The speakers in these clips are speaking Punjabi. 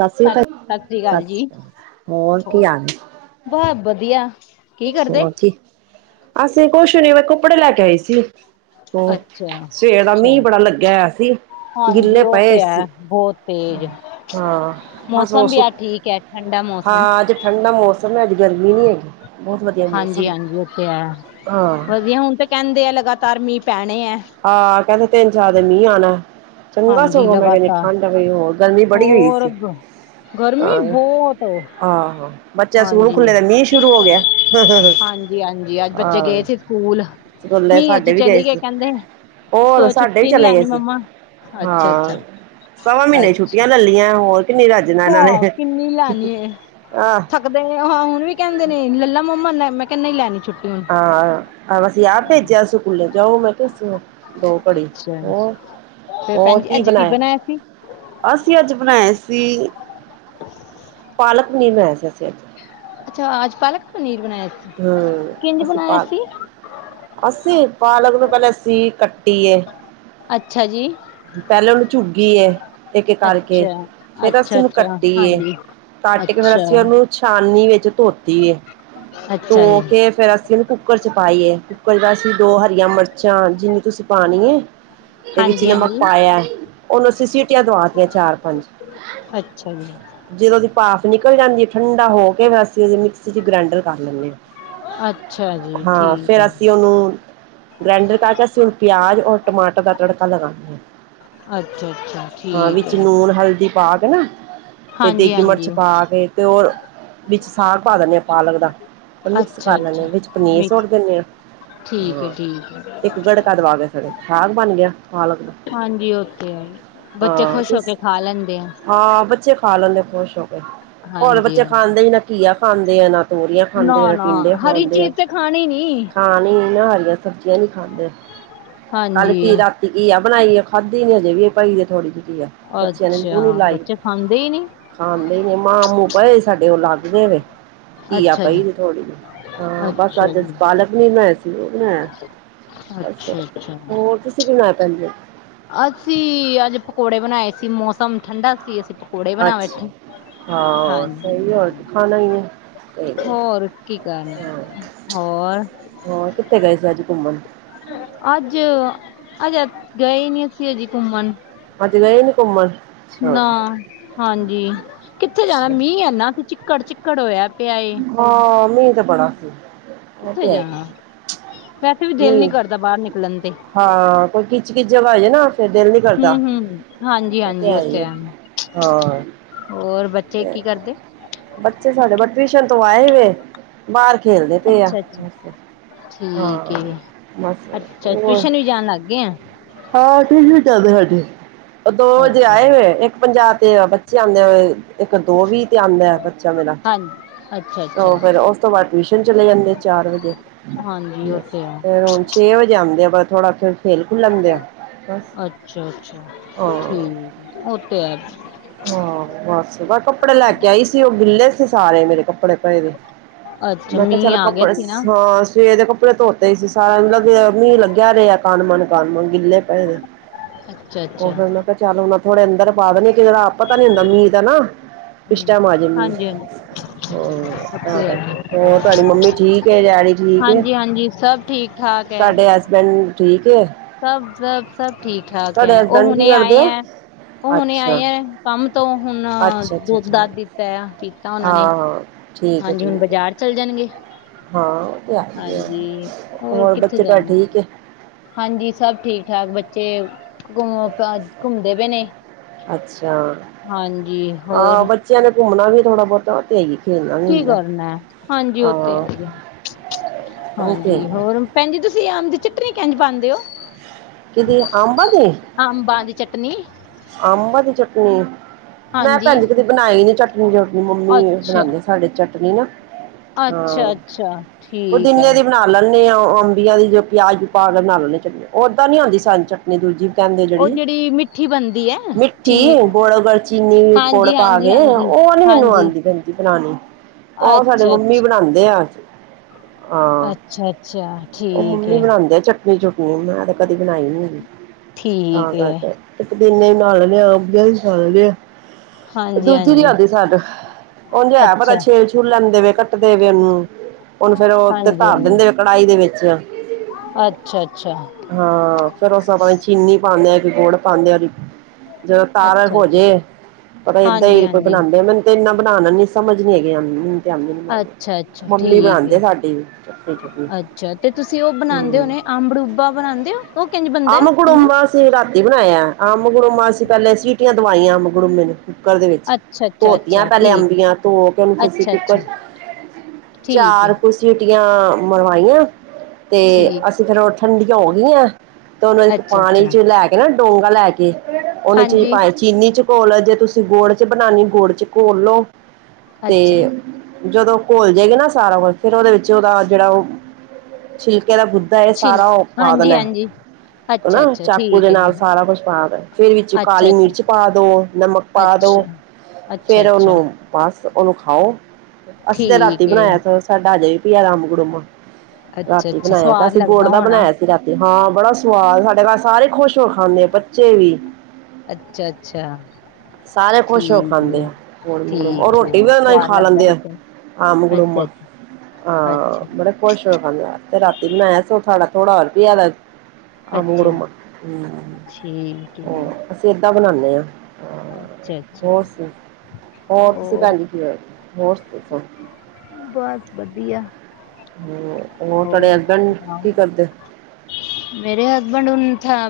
ਸਤਿ ਸ੍ਰੀ ਸ ਅਕਾਲ, ਸਸਰੀਕਾਲ ਸਤਿ ਜੀ ਸ੍ਰੀ ਅਕਾਲ, ਹੋਰ ਕੀ ਹਾਲ ਨੇ, ਬਸ ਵਧੀਆ। ਕੀ ਕਰਦੇ? ਹੋਰ ਕੀ ਅਸੀਂ ਕੁਛ ਨੀ ਬਸ ਕੱਪੜੇ ਲੈ ਕੇ ਆਏ ਸੀ। ਹੋਰ ਅੱਛਾ ਸਵੇਰ ਦਾ ਅੱਛਾ ਮੀਂਹ ਬੜਾ ਲੱਗਿਆ ਹੋਇਆ ਸੀ। ਗਿੱਲੇ ਪਏ ਹੈ ਸੀ। ਹੋਰ ਤੇ ਤੇਜ਼ ਹਾਂ ਬਸ। ਉਹ ਮੌਸਮ ਵੀ ਸਭ ਆ ਠੀਕ ਹੈ ਠੰਡਾ ਮੌਸਮ ਹਾਂ। ਠੰਡ ਦਾ ਮੌਸਮ ਹੈਗੀ, ਅੱਜ ਗਰਮੀ ਨੀ ਹੈਗੀ। ਬਹੁਤ ਵਧੀਆ ਹਾਂਜੀ- ਮੌਸਮ ਹਾਂਜੀ ਉੱਥੇ ਹੈ। ਹਾਂ, ਵਧੀਆ ਹੁਣ ਤਾਂ ਕਹਿੰਦੇ ਆ ਲਗਾਤਾਰ ਮੀਂਹ ਪੈਣੇ ਏ। ਹਾਂ ਕਹਿੰਦੇ ਤਿੰਨ-ਚਾਰ ਦਿਨ ਮੀਂਹ ਆਣਾ। ਚੰਗਾ ਹਾਂਜੀ ਸਗੋਂ ਮੈਂ ਕਹਿਨੀ। ਲਗਾਤਾਰ ਠੰਡਈ ਗਈ ਹੋ ਗਰਮੀ ਬੜੀ ਹੋਈ ਹੋਰ ਸੀ। ਗ- ਗਰਮੀ ਬਹੁਤ ਆਹ ਆਹੋ। ਬੱਚਿਆਂ ਦੇ ਸਕੂਲ ਹਾਂਜੀ ਖੁੱਲੇ ਮੀਂਹ ਸ਼ੁਰੂ ਹੋ ਗਿਆ। ਹਾਂਜੀ ਹਾਂਜੀ। ਅੱਜ ਬੱਚੇ ਗਏ ਆਹ, ਸੀ ਸਕੂਲ ਸਕੂਲੇ ਨਹੀਂ ਅੱਜ ਸਾਡੇ ਚਲੇ ਵੀ ਚਲੀ ਗਏ ਸੀ। ਕਹਿੰਦੇ, ਹੋਰ ਸਕੁਲੋ ਸਾਡੇ ਵੀ ਛੁੱਟੀ ਨੀ ਚਲੇ ਗਏ ਲੈਣੀ ਸੀ ਮੰਮਾ। ਅੱਛਾ- ਅੱਛਾ ਹਾਂ ਸਵਾ ਅ। ਮਹੀਨੇ ਛੁੱਟੀਆਂ ਲੇਲੀਆਂ ਹੋਰ ਕਿੰਨੀ ਰੱਜਨਾ ਇਹਨਾਂ ਨੇ। ਕਿੰਨੀ ਲੈਣੀ ਏ ਆਹ ਹਾਂ ਹੁਣ ਵੀ ਕਹਿੰਦੇ ਨੇ। ਲੱਲਾ ਮੰਮਾਲੈ ਮੈਂ ਕਹ ਨਹੀਂ ਲੈਣੀ ਛੁੱਟੀ ਹੁਣ। ਅਹ ਅਸੀ ਆਪ ਭੇਜਿਆ ਸਕੂਲੇ ਜਾਓ ਮੈਂ ਕਿਹਾ। ਸ ਦੋ ਘੜੀ। ਅੱਛਾ ਫਿਰ ਹੋ-ਹੋਰ ਭੈਣ ਜੀ ਕੀ ਅੱਜ ਬਣਾਇਆ? ਸੀ ਅਸੀਂ ਅੱਜ ਬਣਾਏ ਸੀ। ਪਾਲਕ ਪਨੀਰ ਬਣਾਇਆ ਸੀ ਅਸੀਂ ਅੱਜ। ਅੱਛਾ, ਅੱਜ ਪਾਲਕ ਪਨੀਰ ਬਣਾਇਆ ਸੀ। ਕਿੰਝ ਬਣਾਇਆ ਸੀ? ਅਸੀ। ਪਾਲਕ ਨੂੰ ਪਹਿਲ ਅਸੀ ਕੱਟੀ ਏ। ਅੱਛਾ ਜੀ। ਪਹਿਲਾਂ ਉਹਨੂੰ ਝੁੱਗੀ ਏ। ਇੱਕ-ਇੱਕ ਕਰਕੇ ਅੱਛਾ ਫਿਰ ਅੱਛਾ ਅਸੀਂ ਉਹਨੂੰ ਅੱਛਾ ਕੱਟੀ ਏ। ਹਾਂਜੀ ਕੱਟ ਕੇ ਫੇਰ ਅੱਛਾ ਅਸੀਂ ਉਹਨੂੰ ਛਾਨਣੀ ਵਿੱਚ ਧੋਤੀ ਏ। ਅੱਛਾ ਧੋ ਜੀ ਕੇ ਫੇਰ ਉਹਨੂੰ ਕੁੱਕਰ ਚ ਪਾਈ ਏ। ਕੋਈ ਬਾਸੀ ਦੋ ਹਰੀਆਂ ਮਿਰਚਾਂ ਜਿੰਨੀ ਤੁਸੀਂ ਪਾਣੀ ਹੈ ਤੇ ਵਿੱਚ ਹਾਂਜੀ ਨਮਕ ਹਾਂਜੀ ਪਾਇਆ। ਉਹਨੂੰ ਅਸੀਂ ਸੀਟੀਆਂ ਦਵਾਤੀਆਂ ਚਾਰ-ਪੰਜ। ਅੱਛਾ ਜੀ ਜਦੋਂ ਉਹਦੀ ਭਾਫ ਨਿਕਲ ਜਾਂਦੀ ਏ, ਠੰਡਾ ਹੋ ਕੇ ਅਸੀਂ ਉਹਦੀ ਮਿਕਸੀ ਚ ਗ੍ਰੈਂਡਰ ਕਰ ਲੈਣੇ ਆ। ਅੱਛਾ ਜੀ ਹਾਂ ਠੀਕ ਫਿਰ ਅਸੀਂ ਹੈ ਉਹਨੂੰ ਗ੍ਰੈਂਡਰ ਕਰਕੇ ਅਸੀਂ ਹੁਣ ਪਿਆਜ਼ ਔਰ ਟਮਾਟਰ ਦਾ ਤੜਕਾ ਲਗਾਣੇ ਆ। ਅੱਛਾ -ਅੱਛਾ। ਹਾਂ ਠੀਕ ਵਿੱਚ ਹੈ ਨੂਣ, ਹਲਦੀ ਪਾ ਕੇ ਨਾ ਤੇ ਹਾਂਜੀ ਦੇਗੀ ਹਾਂਜੀ ਮਿਰਚ ਪਾ ਕੇ। ਤੇ ਉਹ ਵਿੱਚ ਸਾਗ ਪਾ ਦਿੰਦੇ ਹਾਂ ਪਾਲਕ ਦਾ। ਉਹਨੂੰ ਮਿਕਸ ਅੱਛਾ ਕਰ ਲੈਂਦੇ ਹ ਅੱਛਾ ਵਿੱਚ ਪਨੀਰ ਮਿਕਸ ਸੁੱਟ ਦਿੰਦੇ ਠੀਕ ਹੈ ਹਾਂ। ਠੀਕ ਹੈ ਇੱਕ ਗੜਕਾ ਦਵਾਵੇ। ਸਾਗ ਬਣ ਗਿਆ ਪਾਲਕ ਦਾ। ਹਾਂਜੀ, ਓਕੇ ਆ। ਹਾਂ ਖੁਸ਼। ਹਾਂ ਬੱਚੇ ਖਾ ਲੈਂਦੇ ਖੁਸ਼ ਹੋ ਕੇ। ਹੁਣ ਹਾਂਜੀ ਬੱਚੇ ਹਾਂਜੀ ਖਾਂਦੇ ਹੀ ਨਾ ਘੀਆ ਖਾਂਦੇ ਆ, ਨਾ ਤੋਰੀਆਂ ਖਾਂਦੇ ਆ, ਨਾ ਟਿੰਡੇ ਹਰੀ ਖਾਂਦੇ ਆ। ਚੀਜ਼ ਤੇ ਖਾਣੀ ਨੀ। ਖਾਣੀ ਨਾ, ਹਰੀ ਸਬਜ਼ੀਆਂ ਨੀ ਖਾਂਦੇ। ਕੱਲ ਹਾਂਜੀ ਕੀ ਰਾਤੀ ਘੀ ਆ ਬਣਾਈ ਆ। ਖਾਧੀ ਨੀ ਹਜੇ ਵੀ। ਇਹ ਭਾਈ ਥੋੜੀ ਜਹੀ ਘੀ ਆ। ਅੱਛਾ, ਬੱਚੇ ਖਾਂਦੇ ਹੀ ਨੀ। ਖਾਂਦੇ ਹੀ ਮਾਂਹ-ਮੂ ਪਏ ਸਾਡੇ ਉਹ ਲੱਗ ਦੇ ਵੇ। ਘੀ ਆ ਅੱਛਾ ਪਈ ਜੀ ਜੇ ਥੋੜੀ ਜਹੀ। ਹਾਂ, ਬਸ ਅੱਛਾ ਅੱਜ ਜੀ ਪਾਲਕ ਨੀ ਬਣਾਏ ਸੀ ਉਹ ਬਣਾਇਆ। ਅੱਛਾ, ਹੋਰ ਤੁਸੀਂ ਕੀ ਬਣਾਇਆ ਭੈਣ ਜੀ? ਅਸੀਂ ਅੱਜ ਪਕੌੜੇ ਬਣਾਏ ਸੀ। ਮੌਸਮ ਠੰਡਾ ਸੀ। ਅਸੀਂ ਪਕੌੜੇ ਬਣਾ ਅੱਛਾ ਬੈਠੇ। ਹਾਂ ਹਾਂਜੀ ਸਹੀ ਗੱਲ। ਹਾਂਜੀ ਖਾਣਾ ਹੀ ਆ। ਹੋਰ ਕੀ ਕਰਨਾ ਹੋਰ। ਹੋਰ ਕਿੱਥੇ ਗਏ ਸੀ ਅੱਜ ਘੁੰਮਣ? ਅੱਜ-ਅੱਜ ਗਏ ਨੀ ਅਸੀਂ ਹਜੇ ਘੁੰਮਣ। ਅੱਜ ਗਏ ਨੀ ਘੁੰਮਣ। ਅੱਛਾ ਨਾ ਹਾਂਜੀ। ਕਿੱਥੇ ਜਾਣਾ ਅੱਛਾ ਮੀਂਹ ਐਨਾ ਕਿ ਚਿੱਕੜ 'ਚ ਚਿੱਕੜ ਹੋਇਆ ਪਿਆ ਏ। ਹਾਂ ਮੀਂਹ ਤੇ ਬੜਾ ਸੀ। ਉਹ ਕਿੱਥੇ ਤੇ ਹੈ ਹੀ ਜਾਣਾ। ਵੈਸੇ ਵੀ ਦਿਲ ਨੀ ਮੀਂਹ ਕਰਦਾ ਬਾਹਰ ਨਿਕਲਣ ਤੇ ਹਾਂ ਕੋਈ ਕਿੱਚ ਕਿਚ ਜਗ੍ਹਾ ਹੋ ਜੇ ਨਾ ਫਿਰ ਦਿਲ ਹੂੰ ਕਰਦਾ ਹੂੰ ਹਾਂਜੀ - ਇਹ ਤੇ ਹਾਂਜੀ ਹੈ ਉੱਥੇ ਹੀ ਹੈ। ਆ ਹਾਂ ਹੋਰ ਬੱਚੇ ਤੇ ਕੀ ਕਰਦੇ ਏ। ਬੱਚੇ ਸਾਡੇ ਟਿਊਸ਼ਨ ਤੋਂ ਆਏ ਵੇ ਬਾਹਰ ਖੇਲਦੇ ਪਏ ਆ। ਅੱਛਾ ਅੱਛਾ ਠੀਕ ਹਾਂ ਏ ਬਸ ਅੱਛਾ ਹੋਰ ਟਿਊਸ਼ਨ ਵੀ ਜਾਣ ਲੱਗ ਗਏ ਆ ਹਾਂ ਠੀਕ ਏ ਚੱਲਦੇ ਸਾਡੇ ਉਹ ਦੋ ਵਜੇ ਅੱਛਾ ਆਏ ਹੋਏ ਇੱਕ ਪੰਜਾਹ ਤੇ ਬੱਚੇ ਆਂਦੇ ਹੋਏ ਇੱਕ ਦੋ ਵੀਹ ਤੇ ਆਂਦਾ ਬੱਚਾ ਮੇਰਾ। ਹਾਂਜੀ ਅੱਛਾ ਜੀ। ਉਹ ਫੇਰ ਉਸ ਤੋਂ ਬਾਅਦ ਟਿਊਸ਼ਨ ਚਲੇ ਜਾਂਦੇ ਚਾਰ ਵਜੇ ਹਾਂਜੀ ਉਹ ਬਸ ਤੇ ਹੈ ਫਿਰ ਛੇ ਵਜੇ ਆਦੇ ਆ। ਬ ਥੋੜ੍ਹਾ ਫਿਰ ਖੇਲ ਖੁਲ ਲੈਂਦੇ ਆ ਬਸ ਅੱਛਾ ਅੱਛਾ ਹਾਂ। ਠੀਕ ਉਹ ਤੇ ਹੈ ਹਾ ਬਸ ਬ ਕੱਪੜੇ ਲੈ ਕੇ ਆਈ ਸੀ। ਉਹ ਗਿੱਲੇ ਸੀ ਸਾਰੇ ਮੇਰੇ ਕੱਪੜੇ ਪਏ ਵਏ। ਅੱਛਾ ਮੈਂ ਕਿਹਾ ਮੀਂਹ ਚੱਲ ਆ ਗਿਆ ਕੱਪੜੇ ਸੀ ਨਾ ਹਾਂ ਸਵੇਰ ਦੇ ਕੱਪੜੇ ਧੋ ਤੇ ਸਾਰਾ ਦਿਨ ਲੱ ਮੀਂਹ ਲੱਗਿਆ ਰਿਹਾ ਕਿਨ-ਮਨ ਕਿਨ-ਮਨ ਗਿੱਲੇ ਪਏ ਨੇ। ਅੱਛਾ ਉਹ ਅੱਛਾ ਫਿਰ ਕਿਹਾ ਚੱਲੋ ਥੋੜੇ ਅੰਦਰ ਪਾ ਦੇਣੀ ਆ ਕਿਹੜਾ ਪਤਾ ਨੀ ਹੁੰਦਾ ਮੀਂਹ ਦਾ ਨਾ। ਹਂ ਹਾਂਜੀ-ਹਾਂਜੀ। ਹਾ ਤਾਂ ਕਰਕੇ ਹੋਰ ਤੁਹਾਡੀ ਮੰਮੀ ਠੀਕ ਐ ਯਰ। ਹਾਂਜੀ-ਹਾਂਜੀ ਸਭ ਠੀਕ ਠਾਕ ਐ। ਪਿੰਡ ਠੀਕ ਐ। ਸਭ-ਸਭ-ਸਭ ਠੀਕ-ਠਾਕ ਐ। ਉਹ ਹਸਬੈਂਡ ਕੀ ਹੁਣੇ ਕਰਦੇ ਆਏ ਆ ਏ ਉਹ ਹੁਣੇ ਅੱਛਾ ਆਏ ਏ ਕੰਮ ਤੋਂ ਹੁਣ ਅੱਛਾ ਅੱਛਾ ਦੁੱਧ ਅੱਛਾ ਹਾਂ ਦੁਧ ਦਿੱਤਾ ਆ ਪੀਤਾ ਉਹਨਾਂ ਨੇ। ਹਾਂ ਠੀਕ ਹੈ ਹਾਂਜੀ ਹੁਣ ਠੀਕ ਹੈ ਬਾਜ਼ਾਰ ਚੱਲ ਜਾਣਗੇ। ਹਾਂ ਉਹ ਤੇ ਆ ਹਾਂਜੀ ਹੋਰ ਕਿੱਥੇ ਬੱਚੇ ਘਰ ਜਾਣਾ ਠੀਕ ਐ। ਹਾਂਜੀ ਸਭ ਠੀਕ-ਠਾਕ। ਬੱਚੇ ਘੁੰਮ ਘੁੰਮਦੇ ਪਏ ਨੇ। ਅੱਛਾ ਹਾਂਜੀ ਹਾਂ ਹੋਰ ਬੱਚਿਆਂ ਨੇ ਘੁੰਮਣਾ ਵੀ ਥੋੜਾ ਬਹੁਤਾ ਤੇ ਹੈ ਹੀ ਖੇਲਣਾ ਵੀ ਕੀ ਹੁੰਦਾ ਕਰਨਾ ਹਾਂਜੀ ਹਾਂ ਉਹ ਤੇ ਹੈ ਹੀ ਹੈ ਉਹ ਤੇ ਹੈ ਹਾਂਜੀ। ਹੀ ਹੈ ਹੋਰ ਭੈਣਜੀ ਤੁਸੀਂ ਆਮ ਦੀ ਚਟਣੀ ਕਿੰਜ ਪਾਉਂਦੇ ਓ। ਕਿਹਦੀ ਅੰਬ ਦੀ ਅੰਬਾਂ ਦੀ ਚਟਨੀ। ਅੰਬ ਦੀ ਚਟਨੀ ਮੈਂ ਹਾਂਜੀ ਭੈਣ ਜੀ ਕਦੀ ਬਣਾਈ ਨੀ ਚਟਨੀ ਚੂਟਨੀ ਮੰਮੀ ਅੱਛਾ ਬਣਾਂਦੇ ਸੀ। ਸਾਡੇ ਚਟਨੀ ਨਾ ਅ ਅੱਛਾ-ਅੱਛਾ ਠੀਕ ਐ ਪੁਦੀਨੇ ਦੀ ਬਣਾ ਲੈਂਣੇ ਆ ਅੰਬੀਆਂ ਦੀ ਜੋ ਪਿਆਜ ਪਾ ਕੇ ਬਣਾ ਲੈਣੇ ਆ ਚਟਨੀ। ਉਹ ਉਹ ਤਾ ਨੀ ਆਉਂਦੀਤਯ ਸਾਨੂੰ ਚਟਨੀ ਦੂਜੀ ਕਹਿੰਦੇ ਜਿਹੜੀ ਮਿੱਠੀ ਬਣਦੀ ਐ। ਮਿੱਠ ਚੀਨੀ ਗੁੜ ਗਲ ਚੀਨੀ ਗੁੜ ਪਾ ਕੇ ਹਾਂਜੀ-ਹਾਂਜੀ-ਹਾਂਜੀ, ਉਹ ਨੀ ਮੈਨੂੰ ਹਾਂਜੀ ਆਂਦੀ ਭੈਣ ਜੀ। ਬਣਾਣੀ ਉਹ ਸਾਡੇ ਮੰਮੀ ਅੱਛਾ-ਅੱਛਾ, ਬਣਾਉਂਦੇ ਆ ਹਾਂ ਅੱਛਾ-ਅੱਛਾ ਉਹ ਠੀਕ ਮੰਮੀ ਏ, ਬਣਾਂਦੇ ਆ ਚਟ ਨੀ ਚਟਣੀ ਮੈਂ ਕਦੇ ਬਣਾਈ ਨੀ ਹੈਗੀ। ਤਾਂ ਠੀਕ ਏ ਕਰਕੇ ਪਦੀਨੇ ਦੀ ਬਣਾ ਲੈਣੇ ਆ ਅੰਬੀਆ ਦੀ ਬਣਾ ਲੈਣੇ ਆ ਦੂਜੀ ਨੀ ਹਾਂਜੀ-ਹਾਂਜੀ ਆਂਦੀ ਸਾਨੂੰ। ਉਨ੍ਹਾਂ ਜੇ ਪਤਾ ਅੱਛਾ ਛੇਲ ਛੂਲ ਲੈਂਦੇ ਵ ਕੱਟਦੇ ਵ ਉਹਨੂੰ ਉਹਨ ਫੇਰ ਉਹ ਤੇ ਧਾਰ ਹਾਂਜੀ-ਹਾਂਜੀ, ਦਿੰਦੇ ਆ। ਕੜਾਹੀ ਦੇ ਵਿੱਚ ਅੱਛਾ-ਅੱਛਾ। ਹਾਂ ਫੇਰ ਉਸ 'ਚ 'ਆਪ ਚੀਨੀ ਪਾਉਂਦੇ ਆ ਇੱਕ ਗੁੜ ਪਾਉਂਦੇ ਆ ਜਦੋਂ ਤਰ ਅੱਛਾ-ਅੱਛਾ ਹੋਜੇ ਏਦਾਂ ਹੀ ਕੋਈ ਹਾਂਜੀ-ਹਾਂਜੀ, ਬਣਾਉਂਦੇ ਮੈਨੂੰ ਤੇ ਇੰਨਾ ਬਣਾ ਲੈ ਨ ਸਮਝ ਨੀ ਹੈਗੇ ਅੱਛਾ-ਅੱਛਾ ਮੰਮੀ ਠੀਕ ਬਣਾਉਂਦੇ ਆ ਏ ਸਾਡੀ ਵੀ ਚਟਣੀ -ਚੁੱਟਣੀ ਹਮ ਅੰਬੜੂਦਾ ਬਣਾਉਦੇ ਹੋ ਉਹ ਕਿੰਝ ਬਣਦਾ ਅੰਬ ਹਾਂਜੀ। ਗੁੜੁੰਬਾ ਅਸੀਂ ਰਾਤੀ ਬਣਾਇਆ ਅੰਬ- ਗੜੂਮਾ ਪਹਿਲੇ ਸੀਟੀਆਂ ਦਵਾਈਆਂ ਅੰਬ- ਗੜੂਮੇ ਨੂੰ। ਕੁੱਕਰ ਦੇ ਵਿੱਚ, ਅੱਛਾ-ਅੱਛਾ, ਧੋਤੀਆਂ ਅੱਛਾ ਅੱਛਾ ਪਹਿਲੇ ਠੀਕ ਅੰਬੀਆਂ ਧੋ ਕੇ ਉਹਨੂੰ ਪਰੈਸ਼ਰ ਕੁੱਕਰ ਅੱਛਾ-ਅੱਛਾ ਚ ਠੀਕ ਚਾਰ ਏ ਕੁ ਸੀਟੀਆਂ ਮਰਵਾਈਆਂ ਤੇ ਠੀਕ ਅਸੀਂ ਫਿਰ ਉਹ ਠੰਡੀਆਂ ਹੋ ਗਈਆਂ। ਤੇ ਉਹਨੂੰ ਇੱਕ ਪਾਣੀ ਅੱਛਾ-ਅੱਛਾ ਚ ਲੈ ਕੇ ਨਾ ਡੌਗਾ ਲੈ ਕੇ ਉਹਨੂੰ ਚੀਜ਼ ਹਾਂਜੀ ਪਾਣੀ ਚੀਨੀ ਚ ਘੋਲ ਜੇ ਤੁਸੀਂ ਗੁੜ ਚ ਬਣਾਉਣੀ ਗੁੜ ਚ ਘੋਲ ਲੋ ਤੇ ਅੱਛਾ ਜਦੋਂ ਘੁਲ ਜਾਏਗੀ ਨਾ ਸਾਰਾ ਕੁਛ ਫਿਰ ਉਹਦੇ ਵਿੱਚ ਉਹਦਾ ਜਿਹੜਾ ਉਹ ਛਿਲਕੇ ਦਾ ਗੁੱਦਾ ਇਹ ਛਿਲ ਸਾਰਾ ਉਹ ਪਾ ਹਾਂਜੀ ਦੇਣਾ ਹਾਂਜੀ ਅੱਛਾ ਹਨਾ ਅੱਛਾ ਚੱਕ ਠੀਕ ਹੈ ਜੀ ਨਾਲ ਸਾਰਾ ਕੁਛ ਪਾ ਦੇਣਾ, ਫਿਰ ਵਿੱਚ ਅੱਛਾ ਕਾਲੀ ਅੱਛਾ ਮਿਰਚ ਪਾ ਦੋ, ਨਮਕ ਪਾ ਦੋ ਅੱਛਾ ਅੱਛਾ -ਅੱਛਾ। ਬੱਸ ਉਹਨੂੰ ਖਾਓ, ਅੱਸੀਂ ਤੇ ਰਾਤੀ ਠੀਕ ਏ ਬਣਾਇਆ ਸੀ। ਸਾਡਾ ਅਜੇ ਵੀ ਪਿਆ ਰਾਮ ਅੱਛਾ ਗੜੂਮਾਰਾਤੀ ਅੱਛਾ ਬਣਾਇਆ, ਸਵਾਦ ਅਸੀਂ ਗੁੜ ਲੱਗਦਾ ਦਾ ਹੋਣਾ ਬਣਾਇਆ ਸੀ। ਰਾਤੀ ਹਾਂ ਬੜਾ ਸਵਾਦ, ਸਾਡੇ ਘਰ ਸਾਰੇ ਖੁਸ਼ ਹੋ ਕੇ ਖਾਂਦੇ ਆ ਬੱਚੇ ਵੀ। ਅੱਛਾ -ਅੱਛਾ। ਸਾਰੇ ਖੁਸ਼ ਹੋ ਕੇ ਠੀਕ ਖਾਂਦੇ ਹੈ ਆ ਗੁੜ -ਗੜੂਮਾ ਠੀਕ ਹੈ ਰੋਟੀ ਵੀ ਉਹਦੇ ਨਾਲ ਹੀ ਸਵਾਦ ਖਾ ਲੱਗਦਾ ਲੈਂਦੇ ਆ। ਬੱਚੇ ਆਹ ਅੰਬ ਨੂੰ ਅੱਛਾ -ਗੜੂਮਾ ਅੱਛਾ ਆਹ ਅੱਛਾ ਮੜ ਖੁਸ਼ ਹੋ ਕੇ ਖਾਂਦੇ ਆ ਤੇ ਰਾਤੀ ਬਣਾਇਆ ਸੀ ਸਾਡਾ ਥੋੜਾ ਹੋਰ ਵੀ ਪਿਆ ਅੰਬ- ਅੱਛਾ ਗੜੂੂਮਾ। ਠੀਕ ਹੈ ਹਰ ਅਸੀਂ ਏਦਾਾਂ ਬਣਾਉਦੇ ਹਾਂ। ਅੱਛਾ -ਅੱਛਾ। ਹੋਰ ਤੁਸੀਂ ਭੈਣ ਜੀ ਕੀ ਹੋ ਹੋਇਆ ਹੋਰ ਦੱਸੋ। ਬਸ ਵਧੀਆ ਹਮ। ਹੋਰ ਤੁਹਾਡੇ ਹਸਬੈਂਡ ਕੀ ਕਰਦੇ? ਮੇਰੇ ਹਸਬੈਂਡ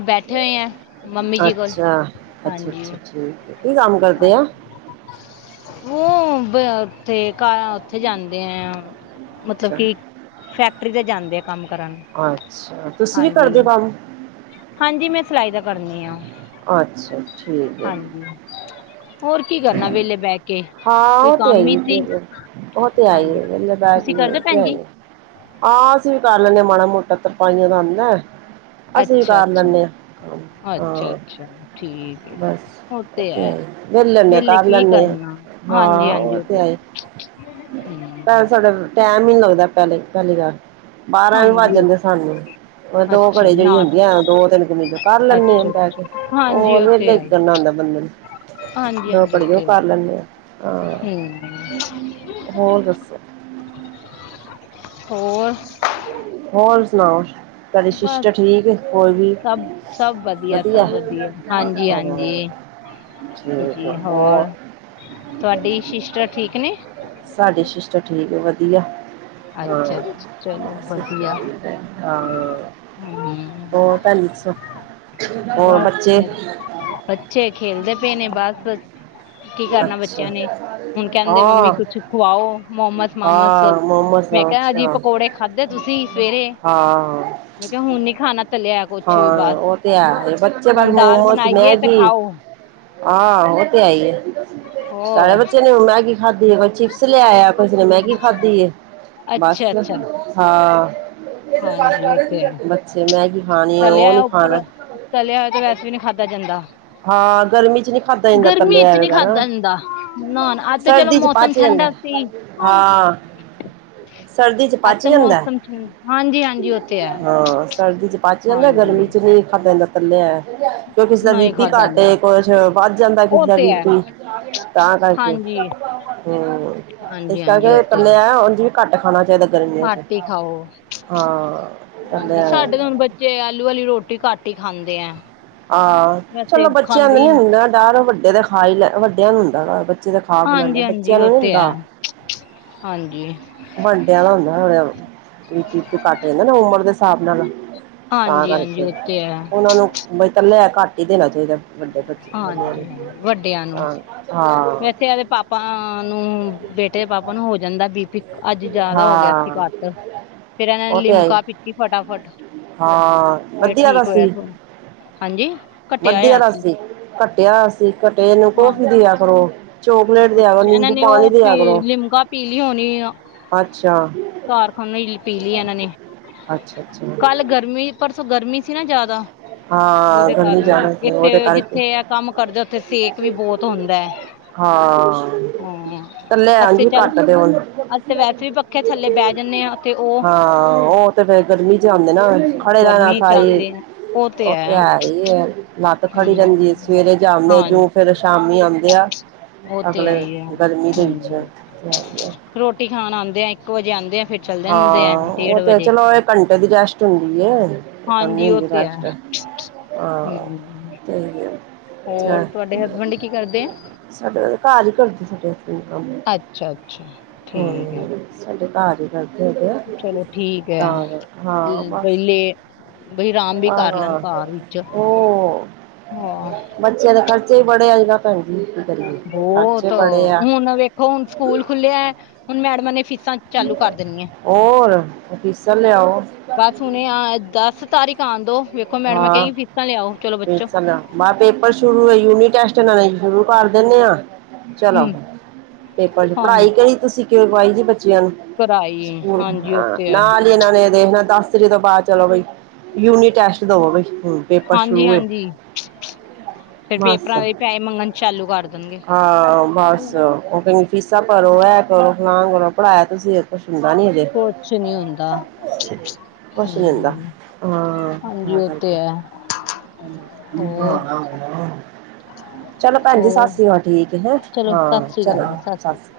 ਬੈਠੇ ਹੋਏ ਆ, ਮੰਮੀ ਜੀ ਕੋਲ ਅੱਛਾ ਅੱਛਾ ਹਾਂਜੀ ਅੱਛਾ ਹਾਂ ਠੀਕ ਹੈ ਕੀ ਕੰਮ ਕਰਦੇ ਆ [unintelligible] ਮਤਲਬ ਅੱਛਾ ਕਿ ਫੈਕਟਰੀ ਤੇ ਜਾਂਦੇ ਆ ਕੰਮ ਕਰਨ ਨੂੰ। ਅੱਛਾ, ਤੁਸੀਂ ਵੀ ਕਰਦੇ ਹੋ ਕੰਮ। ਹਾਂਜੀ, ਮੈਂ ਸਿਲਾਈ ਦਾ ਕਰਨੀ ਆ। ਅੱਛਾ, ਠੀਕ ਹੈ। ਹਮ। ਹਾਂ ਕੋਈ ਉਹ ਤੇ ਕੰਮ ਹੀ ਆਈ। ਸੀ ਫਿਰ ਉਹ ਤੇ ਆਈ ਹਾਂਜੀ ਆ ਲਦਾ ਤੁਸੀਂ ਕਰਦੇ ਭੈਣ ਜੀ ਕੇ ਹਾਂ ਅਸੀਂ ਵੀ ਕਰ ਲੈਦੇ ਮਾੜਾ ਮੋਟਾ ਤਰਪਾਈਆਂ ਦਾ ਅਸੀਂ ਵੀ ਅੱਛਾ ਕਰ ਅੱਛਾ ਲੈਂਦੇ ਹਾਂ ਅੱਛਾ ਅੱਛਾ ਠੀਕ ਹੈ ਬਸ। ਉਹ ਤੇ ਅੱਛਾ। ਹੈ [unintelligible] ਮਤਲਬ ਵੇਲੇ ਕੀ ਕਰਨਾ ਹਾਂਜੀ ਹਾਂਜੀ ਉਹ ਤੇ ਹੈ। ਹਮ ਟਾਇਮ ਹੀ ਨੀ ਲੱਗਦਾ ਪਹਿਲੇ, ਪਹਿਲੀ ਗੱਲ ਬਾਰਾਂ ਵੀ ਵੱਜ ਹਾਂਜੀ ਜਾਂਦੇ ਆ ਉਹ- ਸਾਨੂੰ। ਹੁਣ ਦੋ ਅੱਛਾ ਘੜੀ ਜਿਹੜੀ ਨਾ ਹੁੰਦੀ ਆ ਦੋ- ਤਿੰਨ ਕਮੀਜ਼ ਕਰ ਅੱਛਾ ਲੈਂਦੇ ਆ ਅੱਛਾ ਪੈ ਕੇ ਹਾਂਜੀ ਹੋਰ ਉਹ ਤੇ ਵਿਹਲੇ ਕੀ ਆਈ ਕਰਨਾ ਹੁੰਦਾ ਬੰਦੇ ਨੇ ਹਾਂਜੀ ਦੋ ਹਾਂਜੀ ਘੜੀ ਉਹ ਤੇ ਕਰ ਹੈ ਲੈਦੇ ਆ। ਹਾਂ ਹਮ। ਹੋਰ ਦੱਸੋ ਹੋਰ। ਹੋਰ ਸੁਣਾਓ। ਤੁਹਾਡੀ ਬਸ ਸ਼ਿਸ਼ਟਰ ਠੀਕ ਏ, ਹੋਰ ਵੀ ਸਭ ਸਭ ਵਧੀਆ। ਸਭ ਠੀਕ ਹਾਂਜੀ ਆ ਹਾਂਜੀ ਹੋਰ ਤੁਹਾਡੀ ਸਿਸ਼ਟਰ ਠੀਕ ਨੇ? ਸਾਡੇ ਸਿਸਟਰ ਠੀਕ ਆ ਵਧੀਆ। ਹਾਂ ਅੱਛਾ ਜੀ। ਸਿਸਟਰ ਠੀਕ ਆ, ਹਾਂ, ਹਮ ਹੋਰ ਭੈਣ ਜੀ ਦੱਸੋ? ਹੋਰ ਬਸ ਬੱਚੇ ਬੱਚੇ ਖੇਲਦੇ ਪਏ ਨੇ ਬਸ। ਕੀ ਕਰਨਾ ਅੱਛਾ ਬੱਚਿਆਂ ਨੇ ਹੁਣ ਕਹਿੰਦੇ ਮੰਮੀ ਹਾਂ ਕੁਛ ਖਵਾਓ ਮੋਮਸ-ਮਾਮਸ ਹਾਂ ਮੋਮੋਸ ਮੈਂ ਕਿਹਾ ਜੀ, ਅੱਛਾ ਪਕੌੜੇ ਖਾਂਧੇ ਤੁਸੀਂ ਸਵੇਰੇ ਹਾਂ ਮੈਂ ਕਿਹਾ ਹੁਣ ਨੀ ਖਾਣਾ ਤੇ ਲਿਆ ਕੁਛ ਵੀ ਬਾਹਰ, ਹਾਂ ਉਹ ਤੇ ਹੈ ਬੱਚੇ ਬਸ ਹੁਣ ਦਾਲ ਮੋਮੋਸ ਬਣਾਈਏ ਤੇ ਮੈਗੀ ਖਾਓ। ਆਹ ਉਹ ਤੇ ਏਈ ਐ ਸਾਰੇ ਹੋਰ ਬੱਚੇ ਨੇ ਹੁਣ ਮੈਗੀ ਖਾਧੀ ਏ ਕੋਈ ਚਿਪਸ ਲਿਆਇਆ ਕਿਸੇ ਨੇ ਮੈਗੀ ਖਾਧੀ ਏ ਅੱਛਾ ਬਸ ਅੱਛਾ ਹਾਂ ਹਾਂਜੀ ਉਹ ਤੇ ਹੈ ਬੱਚੇ ਮੈਗੀ ਖਾਣੀ ਉਹ ਤਲਿਆ ਨੀ ਉੱਪਰ ਖਾਣਾ ਤਲਿਆ ਹੋਇਆ ਤਾਂ ਵੈਸੇ ਵੀ ਨੀ ਖਾਧਾ ਜਾਂਦਾ। ਹਾਂ ਗਰਮੀ ਚ ਨੀ ਖਾਧਾ ਜਾਂਦਾ ਗਰਮੀ ਤਲਿਆ 'ਚ' ਨੀ ਵਗੈਰਾ ਖਾਦਾਂ ਜਾਂਦਾ, ਨਾ-ਨਾ ਅੱਜ ਤਾਂ ਚਲੋ ਮੌਸਮ ਠੰਡਾ ਸੀ। ਆ ਸਰਦੀ 'ਚ' ਅੱਜ ਪਚ ਤੇ ਜਾਂਦਾ, ਮੌਸਮ ਠੰਡ ਹਾਂਜੀ ਹਾਂਜੀ ਉਹ ਤੇ ਹੈ ਹਾਂ ਸਰਦੀ 'ਚ' ਪਚ ਜਾਂਦਾ ਹਾਂਜੀ ਗਰਮੀ 'ਚ' ਨਹੀਂ ਖਾ ਜਾਂਦਾ ਤਲਿਆ ਹੋਇਆ ਕਿਉਂ ਕਿਸੇ ਦਾ ਬੀ ਨਹੀਂ ਪੀ ਖਾਧਾ ਜਾਂਦਾ ਘਾਟੇ ਕੁੱਛ ਵੱਧ ਜਾਂਦਾ ਕਿਸੇ ਉਹ ਦਾ ਬੀ ਤੇ ਹੈ ਪੀ ਤਾਂ ਕਰਕੇ ਹਾਂਜੀ ਹੂੰ, ਇਸ ਹਾਂਜੀ ਹਾਂਜੀ ਉਹ ਕਰਕੇ ਤੇ ਹੈ ਤਲਿਆਂ ਉਝਂ ਵੀ ਘੱਟ ਖਾਣਾ ਚਾਹੀਦਾ ਗਰਮੀਆਂ 'ਚ' ਘੱਟ ਹੀ ਖਾਓ ਹਾਂ, ਚੱਲਿਆ ਜੇ ਆਲੂ ਵਾਲੀ ਰੋਟੀ ਘੱਟ ਹੀ ਖਾਂਦੇ ਐ ਆਹ ਚਲੋ ਬੱਚਿਆਂ ਨੂੰ ਨਹੀਂ ਨੀ ਹੁੰਦਾ ਡਰ ਵੱਡੇ ਤਾਂ ਖਾ ਹੀ ਲੈ, ਵੱਡਿਆਂ ਨੂੰ ਹੁੰਦਾ ਡਰ ਬੱਚੇ ਤਾਂ ਖਾਂ-ਖੂ ਲੈਂਦੇ ਆ, ਹਾਂਜੀ ਹਾਂਜੀ ਬੱਚਿਆਂ ਨੂੰ ਉਹ ਨੀ ਤੇ ਹੈ ਹੁੰਦਾ ਹਾਂਜੀ। ਵਾਂਡੇਆਲਾ ਹੁੰਦਾ ਮਤਲਬ ਬੀ ਪੀ, ਬੋ ਪੀ ਕੱਟ ਜਾਂਦਾ ਨਾ ਉਮਰ ਦੇ ਹਿਸਾਬ ਨਾਲ ਤਾਂ ਹਾਂਜੀ ਹਾਂਜੀ ਕਰਕੇ ਉਹ ਤੇ ਹੈ ਉਹਨਾ ਨੂੰ ਬਾਈ ਤਲਿਆ ਘੱਟ ਹੀ ਦੇਣਾ ਚਾਹੀਦਾ ਵੱਡੇ ਵੱਡਿਆਂ ਨੂੰ ਹਾਂਜੀ ਤਾਂ ਹਾਂ ਇਥੇ ਇਹਦੇ ਪਾਪਾ ਨੂੰ ਬੇਟੇ ਦੇ ਪਾਪਾ ਨੂੰ ਹੋ ਜਾਂਦਾ ਬੀ ਪੀ ਅੱਜ ਜਿਆਦਾ ਹੋ ਗਿਆ ਹਾਂ ਸੀ ਘੱਟ ਫਿਰ ਇਹਨਾਂ ਨੇ ਉਹ ਤੇ ਹੈ ਹੀ ਲਿਮਕਾ ਪੀਤੀ ਫਟਾਫਟ ਹਾਂ ਫਿਰ ਵਧੀਆ ਤਾਂ ਠੀਕ ਹੋਇਆ ਸੀ। ਥੋੜ੍ਹਾ ਹਾਂਜੀ। ਘਟਿਆ ਵਧਿਆ ਹੋਇਆ ਆਲਾ ਸੀ ਘੱਟਿਆ ਸੀ ਘਟੇ ਨੂੰ ਹਾਂ ਕੋਫੀ ਦੇ ਆ ਕਰੋ। ਚੋਕਲੇਟ ਦੇਇਆ ਕਰੋ, ਨਿੰਬੂ ਪਾਣੀ ਦੇਇਆ ਕਰੋਂ। ਪੀਲੀ ਹੋਣੀ ਆ ਕਾਰਖਾਨੀ ਪੀ ਲਈ ਇਹਨਾਂ ਨੇ ਅੱਛਾ-ਅੱਛਾ। ਕੱਲ ਗਰਮੀ ਪਰਸੋਂ ਗਰਮੀ ਸੀ ਨਾ ਜ਼ਿਆਦਾ ਹਾਂ, ਉਹਦੇ ਗਲੀ ਕਾਰਨ ਜਾਣਾ ਸੀ ਉਹਦੇ ਇਥੇ ਕਰਕੇ। ਜਿੱਥੇ ਐ ਕੰਮ ਕਰਦਾ ਉੱਥੇ ਸੇਕ ਵੀ ਬਹੁਤ ਹੁੰਦਾ। ਹਾਂ, ਹਾਂ ਤੇਲਿਆ ਉਂਝ ਅਸੀਂ ਹੀ ਚੱਲ ਕੱਟ ਦਿਓ ਉਨੂੰ। ਅਸੀਂ ਤੇ ਵੈਸੇ ਵੀ ਪੱਖੇ ਥੱਲੇ ਬਹਿ ਜੰਨੇ ਆ ਤੇ ਉਹ ਹਾਂ ਉਹ ਤੇ ਫੇਰ ਗਰਮੀ 'ਚ' ਆਂਦੇ ਨਾ ਖੜੇ ਰਹਿਣਾ ਸਾਹੀ ਉਹ ਤੇ ਹੈ ਹੀ ਲੱਤ ਖੜੀ ਰਹਿੰਦੀ ਹਮ ਸਵੇਰੇ ਜਾਂਦੇ ਆ ਹਾਂ ਜੂ ਫਿਰ ਸ਼ਾਮੀ ਆਉਂਦੇ ਆ ਉਹ ਤੇ ਹੈ ਅਗਲੇ ਹੀ ਆ ਗਰਮੀ ਦੇ ਵਿੱਚ ਹਮ ਹੈਈਏ। ਰੋਟੀ ਖਾਣ ਆਉਂਦੇ ਆ ਇੱਕ ਵਜੇ ਆਉਂਦੇ ਆ ਫਿਰ ਚੱਲ ਜਾਂਦੇ ਆ ਹਾਂ ਡੇਢ ਉਹ ਤੇ ਵਜੇ ਚਲੋ ਇਕ ਘੰਟੇ ਦੀ ਰੈਸਟ ਹੁੰਦੀ ਏ ਕਰਨੀ ਹਾਂਜੀ ਉਹ ਹੁੰਦੀ ਤੇ ਹੈ ਰੈਸਟ ਹਾਂ ਹਮ ਤਹੀ ਐ ਹੋਰ ਤੁਹਾਡੇ ਹਸਫਿਡ ਕੀ ਕਰਦੇ ਆ ਸਾਡੇ ਘਰ ਹੀ ਕਰਦੇ ਸਾਡੇ ਕੋਈ ਕੰਮ ਅੱਛਾ ਅੱਛਾ ਠੀਕ ਹੈ ਸਾਡੇ ਘਰ ਹੀ ਦੱਸ ਦੇ ਪਏ। ਚਲੋ ਠੀਕ ਹੈ ਹਾਂ ਬਸ ਬਈ ਲੇ ਬਈ ਆਰਾਮ ਵੀ ਕਰ ਲੈਣ ਆਹ ਘਰ ਵਿੱਚ ਹੋਰ। ਹਾਂ ਬੱਚਿਆਂ ਦੇ ਖਰਚੇ ਵੀ ਬੜੇ ਅੱਜ ਭੈਣ ਜੀ ਕੀ ਕਰੀਏ ਖਰਚੇ ਬਹੁਤ ਬੜੇ ਆ ਹੁਣ ਵੇਖੋ ਹੁਣ ਸਕੂਲ ਖੁੱਲਿਆ ਹੁਣ ਮੈਡਮਾਂ ਨੇ ਫੀਸਾਂ ਚਾਲੂ ਕਰ ਦੇਣੀਆਂ ਹੋਰ ਹੁਣ ਫੀਸਾਂ ਲਿਆਓ। ਬਸ ਹੁਣੇ ਆ ਦਸ ਤਾਰੀਖ ਆਉਣ ਦੋ ਵੇਖੋ ਮੈਡਮ ਮੈਂ ਕਹਗੀ ਫੀਸਾਂ ਲਿਆਓ ਚਲੋ ਬੱਚੋ। ਮੈਂ ਪੇਪਰ ਸ਼ੁਰੂ ਹੋ, ਯੂਨੀ ਟੈਸਟ ਲ ਸ਼ੁਰੂ ਕਰ ਦਿੰਦੇ ਆ। ਚਲੋ ਹਮ ਪੇਪਰ 'ਚ' ਹਾਂ ਪੜ੍ਹਾਈ ਕਿਹੜੀ ਤੁਸੀਂ ਜੀ ਕਾਰਵਾਈ ਬੱਚਿਆਂ ਨੂੰ। ਕਰਾਈ ਸਕੂਲ ਹਾਂਜੀ ਉਹ ਹਾਂ, ਤੇ ਹੈ ਨਾਲ ਇਹਨਾਂ ਨੇ ਦੇਖਣਾ ਦਸ ਤਰੀਕ ਤੋਂ ਬਾਅਦ ਚਲੋ। ਬਈ ਯੂਨੀ ਟੈਸਟ ਦਵੋ ਬਈ ਹਮ। ਹਾਂਜੀ -ਹਾਂਜੀ। ਫਿਰ ਮੱਸ, ਪੇਪਰਾਂ ਦੇ ਪੈਸੇ ਮੰਗਣ ਚਾਲੂ ਕਰ ਦੇਣਗੇ ਹਾਂ ਬੱਸ ਉਹ ਕਹਿੰ। ਫੀਸਾਂ ਭਰੋ, ਐ ਭਰੋ ਫਲਾਨ ਕਰੋ, ਪੜ੍ਹਾਇਆ ਤੁਸੀਂ ਇੱਕ। ਕੁਛ ਹੁੰਦਾ ਨੀ ਅਜੇ ਕੁਛ ਨੀ ਹੁੰਦਾ ਕੁਛ ਨੀ ਹੁੰਦਾ ਹਾਂ। ਜੀ ਉਥੇ ਐ। ਕੀ [unintelligible] ਚਲੋ ਭੈਣ ਜੀ ਹੋਰ ਸਸ੍ਰੀਵਾਲ ਠੀਕ ਹੈ। ਚਲੋ ਹਾਂ ਸਤਿ ਸ੍ਰੀ ਚਲੋ ਅਕਾਲ ਜੀ ਸਤਿ ਸ੍ਰੀ ਅਕਾਲ ਸਸ੍ਰੀ।